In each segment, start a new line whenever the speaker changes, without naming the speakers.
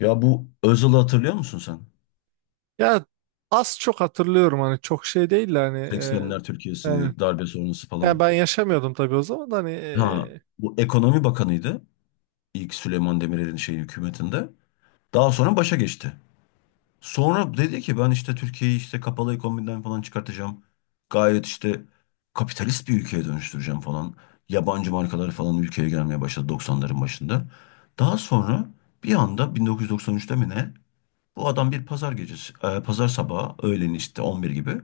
Ya, bu Özal'ı hatırlıyor musun sen?
Ya az çok hatırlıyorum hani çok şey değil de hani,
80'ler
e,
Türkiye'si, darbe sonrası
yani
falan.
ben yaşamıyordum tabii o zaman da hani,
Ha, bu ekonomi bakanıydı. İlk Süleyman Demirel'in şeyi hükümetinde. Daha sonra başa geçti. Sonra dedi ki ben işte Türkiye'yi işte kapalı ekonomiden falan çıkartacağım. Gayet işte kapitalist bir ülkeye dönüştüreceğim falan. Yabancı markalar falan ülkeye gelmeye başladı 90'ların başında. Daha sonra bir anda 1993'te mi ne? Bu adam bir pazar gecesi, pazar sabahı öğlen işte 11 gibi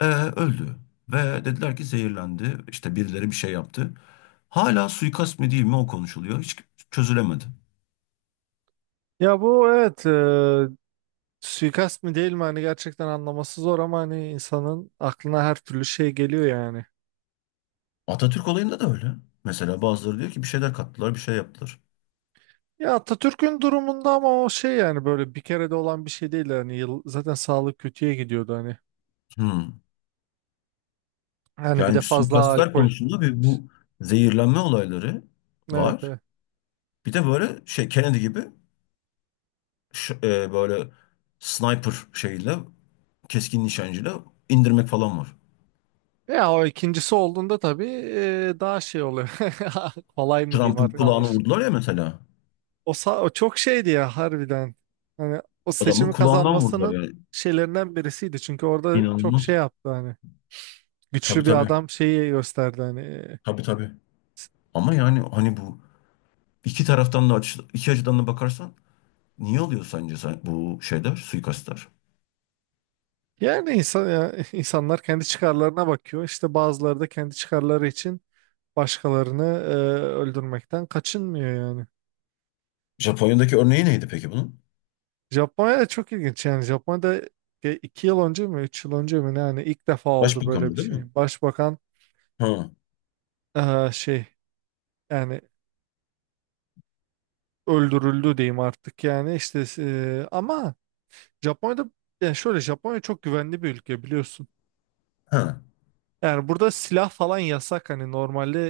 Öldü ve dediler ki zehirlendi. İşte birileri bir şey yaptı. Hala suikast mı değil mi o konuşuluyor. Hiç çözülemedi.
ya bu evet, suikast mı değil mi hani gerçekten anlaması zor ama hani insanın aklına her türlü şey geliyor yani.
Atatürk olayında da öyle. Mesela bazıları diyor ki bir şeyler kattılar, bir şey yaptılar.
Ya Atatürk'ün durumunda, ama o şey yani böyle bir kere de olan bir şey değil yani zaten sağlık kötüye gidiyordu hani.
Hmm.
Yani bir
Yani
de
bir
fazla
suikastlar
alkol.
konusunda bir bu zehirlenme olayları
Evet,
var.
evet.
Bir de böyle şey Kennedy gibi böyle sniper şeyle keskin nişancıyla indirmek falan var.
Ya o ikincisi olduğunda tabii, daha şey oluyor. Kolay mı diyeyim
Trump'ın
artık.
kulağına vurdular ya mesela.
O çok şeydi ya harbiden. Hani o
Adamın
seçimi
kulağından vurdular
kazanmasının
yani.
şeylerinden birisiydi. Çünkü orada çok şey
İnanılmaz.
yaptı hani.
Tabii,
Güçlü bir
tabii.
adam şeyi gösterdi hani.
Tabii, tabii. Ama yani hani bu iki taraftan da iki açıdan da bakarsan niye oluyor sence bu şeyler, suikastlar?
Yani insan ya, insanlar kendi çıkarlarına bakıyor. İşte bazıları da kendi çıkarları için başkalarını öldürmekten kaçınmıyor yani.
Japonya'daki örneği neydi peki bunun?
Japonya da çok ilginç yani. Japonya'da 2 yıl önce mi, 3 yıl önce mi ne, yani ilk defa oldu böyle
Başbakanlığı
bir
değil mi?
şey. Başbakan
Ha.
şey yani öldürüldü diyeyim artık yani, işte ama Japonya'da yani şöyle, Japonya çok güvenli bir ülke biliyorsun.
Ha.
Yani burada silah falan yasak hani normalde,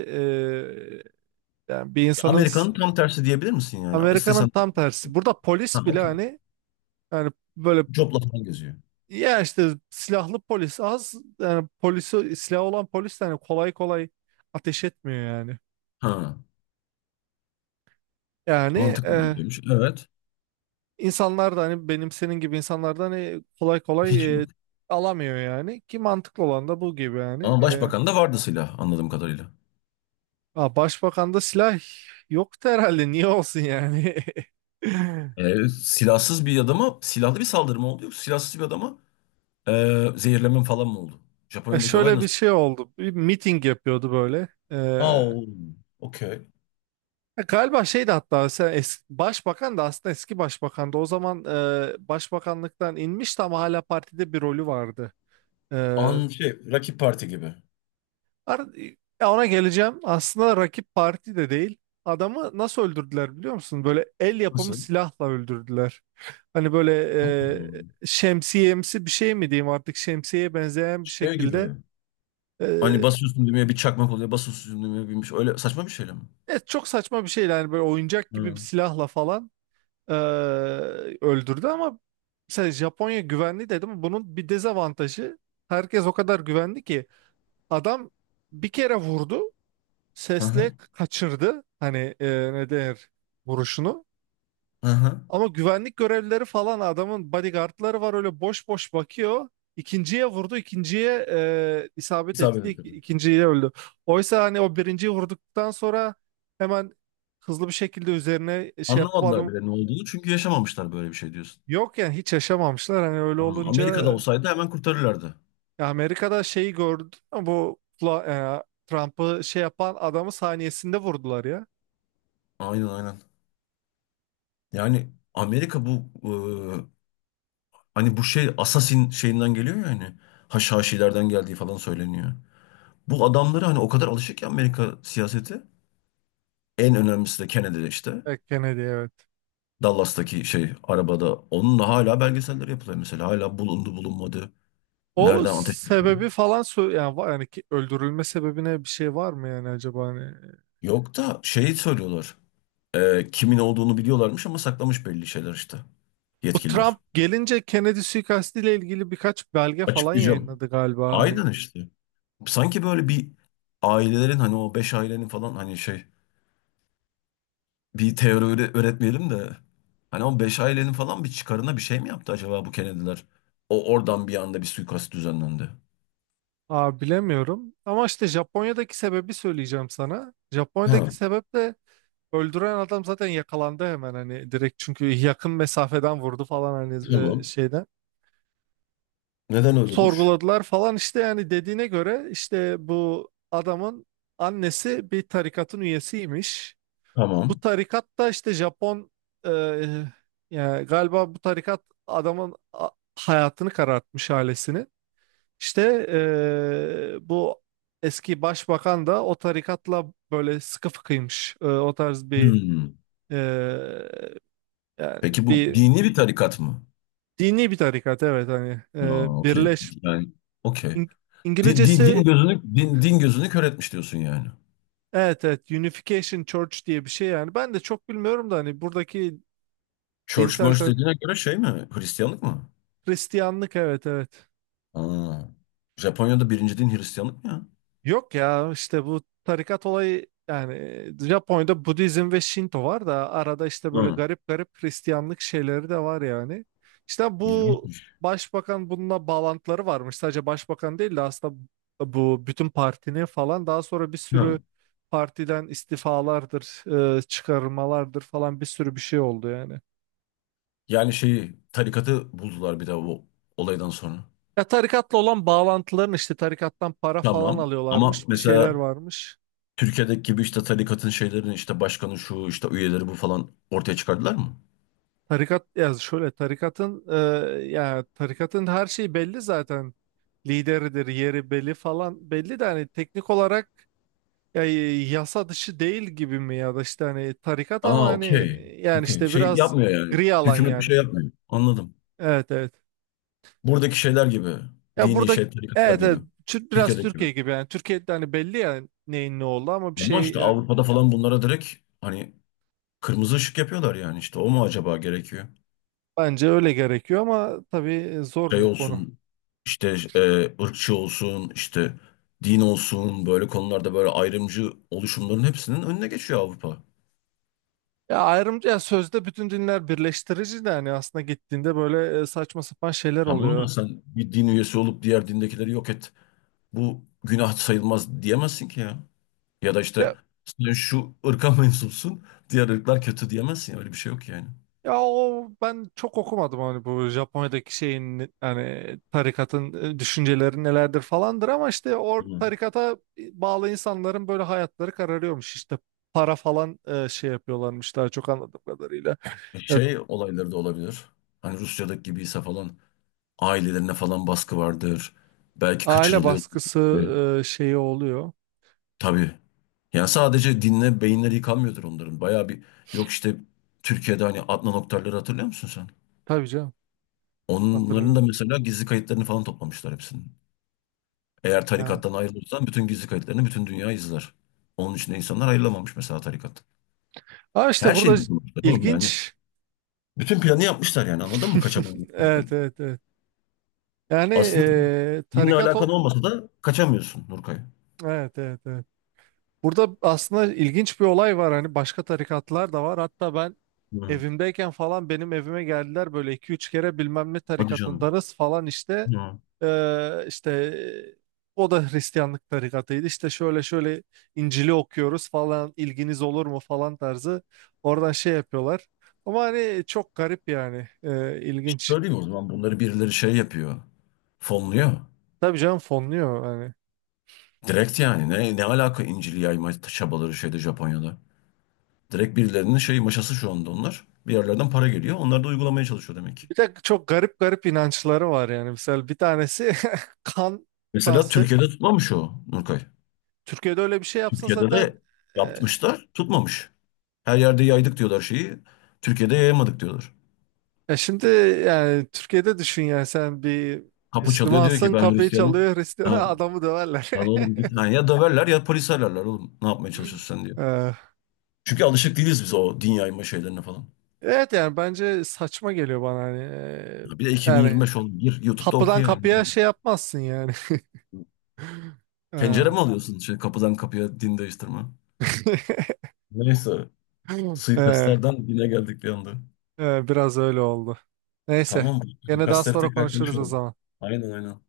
yani bir insanın
Amerika'nın tam tersi diyebilir misin yani?
Amerika'nın
İstesen
tam tersi. Burada
ha,
polis bile
okey.
hani, yani böyle,
Copla falan geziyor.
ya işte silahlı polis az yani polisi silah olan polis de hani kolay kolay ateş etmiyor yani.
Ha.
Yani,
Mantıklı
e,
bir şeymiş. Evet.
İnsanlar da hani benim senin gibi insanlardan hani kolay
Hiç
kolay
yok.
alamıyor yani, ki mantıklı olan da bu gibi yani.
Ama başbakan da vardı silah anladığım kadarıyla.
Ha, başbakanda silah yoktu herhalde, niye olsun yani.
Silahsız bir adama silahlı bir saldırı mı oldu yoksa silahsız bir adama zehirleme falan mı oldu? Japonya'daki olay
Şöyle bir
nasıl?
şey oldu, bir miting yapıyordu böyle.
Aa, okey.
Ya galiba şeydi, hatta sen başbakan da aslında eski başbakan da o zaman başbakanlıktan inmişti ama hala partide bir rolü vardı. E,
An şey rakip parti gibi.
Ar- Ya, ona geleceğim. Aslında rakip parti de değil. Adamı nasıl öldürdüler biliyor musun? Böyle el yapımı
Nasıl?
silahla öldürdüler. Hani böyle,
Hmm.
şemsiyemsi bir şey mi diyeyim artık, şemsiyeye benzeyen bir
Şey
şekilde.
gibi.
E,
Hani basıyorsun düğmeye bir çakmak oluyor. Basıyorsun düğmeye binmiş. Öyle saçma bir şeyle mi?
evet, çok saçma bir şeydi. Hani böyle oyuncak gibi bir
Hı.
silahla falan e, öldürdü ama, mesela Japonya güvenli dedim. Bunun bir dezavantajı, herkes o kadar güvenli ki adam bir kere vurdu.
Aha, aha.
Sesle kaçırdı. Hani, ne denir, vuruşunu. Ama güvenlik görevlileri falan, adamın bodyguardları var, öyle boş boş bakıyor. İkinciye vurdu, ikinciye isabet
İsabet
etti,
ettirdim.
ikinciye öldü. Oysa hani o birinciyi vurduktan sonra hemen, hızlı bir şekilde üzerine şey yapıp
Anlamadılar
adam,
bile ne olduğunu çünkü yaşamamışlar böyle bir şey diyorsun.
yok yani hiç yaşamamışlar. Hani öyle
Ama Amerika'da
olunca,
olsaydı hemen kurtarırlardı.
ya Amerika'da şeyi gördü, bu Trump'ı şey yapan adamı saniyesinde vurdular ya.
Aynen, aynen. Yani Amerika bu e, hani bu şey Assassin şeyinden geliyor ya, hani Haşhaşilerden geldiği falan söyleniyor. Bu adamları hani o kadar alışık ki Amerika siyaseti. En önemlisi de Kennedy işte.
Evet, Kennedy, evet.
Dallas'taki şey arabada. Onun da hala belgeseller yapılıyor mesela. Hala bulundu bulunmadı.
O
Nereden ateş etti?
sebebi falan yani, yani ki öldürülme sebebine bir şey var mı yani acaba hani?
Yok, da şeyi söylüyorlar. Kimin olduğunu biliyorlarmış ama saklamış belli şeyler işte.
Bu
Yetkililer.
Trump gelince Kennedy suikastiyle ilgili birkaç belge falan
Açıklayacağım.
yayınladı galiba hani.
Aynen işte. Sanki böyle bir ailelerin hani o beş ailenin falan hani şey bir teori öğretmeyelim de hani o beş ailenin falan bir çıkarına bir şey mi yaptı acaba bu Kennedy'ler? O oradan bir anda bir suikast düzenlendi.
Aa, bilemiyorum ama işte Japonya'daki sebebi söyleyeceğim sana. Japonya'daki
Ha,
sebep de, öldüren adam zaten yakalandı hemen, hani direkt, çünkü yakın mesafeden vurdu falan hani
tamam.
şeyden.
Neden öldürmüş?
Sorguladılar falan işte, yani dediğine göre, işte bu adamın annesi bir tarikatın üyesiymiş. Bu
Tamam.
tarikat da işte Japon, e, yani galiba bu tarikat adamın hayatını karartmış, ailesini. İşte bu eski başbakan da o tarikatla böyle sıkı fıkıymış. O tarz bir,
Hmm.
e, yani
Peki bu
bir
dini bir tarikat mı?
dini bir tarikat evet, hani
Aa, okey. Yani okey.
İng-
Din, din, din
İngilizcesi,
gözünü din, din gözünü kör etmiş diyorsun yani.
evet evet, Unification Church diye bir şey yani. Ben de çok bilmiyorum da hani buradaki
Church
dinsel
Merch dediğine göre şey mi? Hristiyanlık mı?
Hristiyanlık, evet evet.
Aa. Japonya'da birinci din Hristiyanlık mı ya?
Yok ya, işte bu tarikat olayı, yani Japonya'da Budizm ve Şinto var da arada işte böyle
Hı.
garip garip Hristiyanlık şeyleri de var yani. İşte bu
İlginçmiş.
başbakan bununla bağlantıları varmış. Sadece başbakan değil de aslında bu bütün partinin falan, daha sonra bir sürü
Hı.
partiden istifalardır, çıkarmalardır falan, bir sürü bir şey oldu yani.
Yani şeyi tarikatı buldular bir de o olaydan sonra.
Ya tarikatla olan bağlantıların, işte tarikattan para falan
Tamam. Ama
alıyorlarmış, bir şeyler
mesela
varmış.
Türkiye'deki gibi işte tarikatın şeylerini işte başkanı şu işte üyeleri bu falan ortaya çıkardılar mı?
Tarikat ya şöyle, tarikatın ya tarikatın her şeyi belli zaten. Lideridir, yeri belli falan belli, de hani teknik olarak ya, yasa dışı değil gibi mi, ya da işte hani tarikat ama
Aa,
hani,
okey.
yani
Okey.
işte
Şey
biraz
yapmıyor yani.
gri alan
Hükümet bir şey
yani.
yapmıyor. Anladım.
Evet, evet.
Buradaki şeyler gibi.
Ya
Dini
burada,
şey, tarikatlar
evet
gibi.
evet biraz
Türkiye'deki gibi.
Türkiye gibi yani, Türkiye'de hani belli yani neyin ne oldu ama bir
Ama
şey
işte
yani,
Avrupa'da falan bunlara direkt hani kırmızı ışık yapıyorlar yani, işte o mu acaba gerekiyor?
bence öyle gerekiyor ama tabii zor
Şey
bir konu.
olsun işte e, ırkçı olsun işte din olsun böyle konularda böyle ayrımcı oluşumların hepsinin önüne geçiyor Avrupa.
Ya ayrımcı, ya sözde bütün dinler birleştirici de hani aslında gittiğinde böyle saçma sapan şeyler
Tamam
oluyor.
da sen bir din üyesi olup diğer dindekileri yok et. Bu günah sayılmaz diyemezsin ki ya. Ya da işte
Ya
sen şu ırka mensupsun, diğer ırklar kötü diyemezsin ya. Öyle bir şey yok yani.
ya o ben çok okumadım hani bu Japonya'daki şeyin, hani tarikatın düşünceleri nelerdir falandır, ama işte o
Hı.
tarikata bağlı insanların böyle hayatları kararıyormuş, işte para falan şey yapıyorlarmış, daha çok anladığım kadarıyla. Ya,
Şey olayları da olabilir. Hani Rusya'daki gibiyse falan ailelerine falan baskı vardır. Belki
aile
kaçırılıyor.
baskısı, şeyi oluyor.
Tabii. Yani sadece dinle beyinleri yıkanmıyordur onların. Bayağı bir yok işte Türkiye'de hani Adnan Oktar'ları hatırlıyor musun sen?
Tabii canım,
Onların da
hatırlıyorum.
mesela gizli kayıtlarını falan toplamışlar hepsinin. Eğer
Ha.
tarikattan ayrılırsan bütün gizli kayıtlarını bütün dünya izler. Onun için de insanlar ayrılamamış mesela tarikat.
Ama işte
Her şeyi
burada
düşünmüşler oğlum yani.
ilginç.
Bütün planı yapmışlar yani anladın mı
Evet,
kaçamayacaktan.
evet, evet. Yani,
Aslında dinle
tarikat
alakan
o...
olmasa da kaçamıyorsun Nurkay.
Evet, evet, evet. Burada aslında ilginç bir olay var, hani başka tarikatlar da var. Hatta ben
Hı.
evimdeyken falan benim evime geldiler böyle iki üç kere, bilmem ne
Hadi canım.
tarikatındanız falan işte.
Hı.
İşte o da Hristiyanlık tarikatıydı. İşte şöyle şöyle İncil'i okuyoruz falan, ilginiz olur mu falan tarzı. Oradan şey yapıyorlar. Ama hani çok garip yani,
İşte
ilginç.
söyleyeyim o zaman, bunları birileri şey yapıyor. Fonluyor.
Tabii canım, fonluyor hani.
Direkt yani, ne ne alaka İncil'i yayma çabaları şeyde Japonya'da. Direkt birilerinin şey maşası şu anda onlar. Bir yerlerden para geliyor. Onlar da uygulamaya çalışıyor demek ki.
Bir de çok garip garip inançları var yani. Mesela bir tanesi, kan
Mesela
transfer.
Türkiye'de tutmamış o Nurkay.
Türkiye'de öyle bir şey yapsa
Türkiye'de
zaten,
de
e,
yapmışlar, tutmamış. Her yerde yaydık diyorlar şeyi. Türkiye'de yayamadık diyorlar.
ya şimdi, yani Türkiye'de düşün yani, sen bir
Kapı çalıyor diyor ki
Müslümansın,
ben
kapıyı
Hristiyanım.
çalıyor Hristiyan,
Ha,
adamı döverler.
lan oğlum git. Ha, ya döverler ya polis ararlar oğlum. Ne yapmaya çalışıyorsun sen diyor.
E,
Çünkü alışık değiliz biz o din yayma şeylerine falan.
Evet yani, bence saçma geliyor bana hani.
Ya bir de
Yani
2025 oğlum. Gir YouTube'da oku
kapıdan
yani.
kapıya şey yapmazsın yani.
Tencere
E,
mi alıyorsun? Şey, kapıdan kapıya din değiştirme. Neyse.
e,
Suikastlardan dine geldik bir anda.
Biraz öyle oldu. Neyse.
Tamam.
Gene daha
Suikastları
sonra
tekrar
konuşuruz o
konuşalım.
zaman.
Aynen, aynen.